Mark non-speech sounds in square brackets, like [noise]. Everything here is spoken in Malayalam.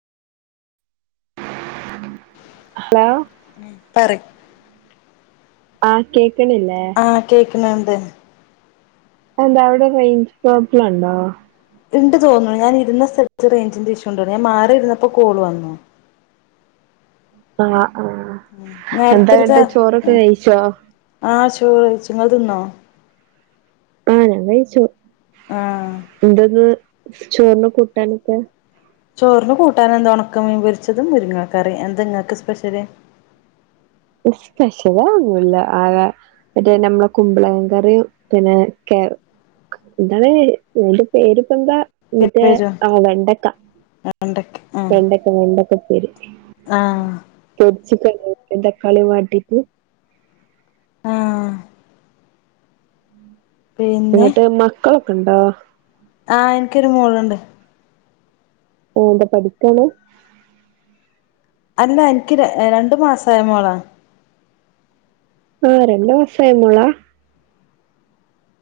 ഹലോ പറ ആഹ് കേക്കണില്ലെ പിന്നെന്ത് ആ എന്താ അവിടെ റേഞ്ച് പ്രോബ്ലുണ്ടോ ഇണ്ട് തോന്നു ഞാൻ ഇരുന്ന സ്ഥലത്ത് റേഞ്ചിന്റെ ഇഷ്യൂണ്ടു ഞാൻ മാറി ഇരുന്നപ്പോ കോള് വന്നു ആ നേരത്തെടുതാ കഴിച്ചോ ആശ് ഒഹ് കഴിച്ചു ങ്ങള് തിന്നോ ആ ഞാൻ കഴിച്ചു ആഹ് [unintelligible] ചോറിന് കൂട്ടാനൊക്കെ ചോറിന് കൂട്ടാനെന്ത ഒണക്ക മീൻ പൊരിച്ചതും മുരുങ്ങാ ക്കറി എന്ത ങ്ങക്ക് സ്പെഷ്യല് ഇസ്പെഷ്യൽ ഒന്നുല്ല ആകെ മറ്റേ നമ്മളെ കുമ്പളങ്ങ കറിയും പിന്നെ കേ എന്താണ് ന്റെ പേര് പെന്താ മറ്റേ അഹ് വെണ്ടക്ക വെണ്ടക്ക് ആ വെണ്ടക്ക വെണ്ടക്ക ആ ചിക്കൻ [unintelligible] തക്കാളിം വാട്ടീറ്റ് ആഹ് പിന്നെ എന്നിട്ട് മക്കളൊക്കണ്ടോ ആഹ് എൻക്കൊരു മോളുണ്ട് ഒഹ് ന്താ പഠിക്കാണ് അല്ല എൻക്ക് ര അ രണ്ടു മാസായ മോളാ ആ രണ്ട് മാസായ മോളാ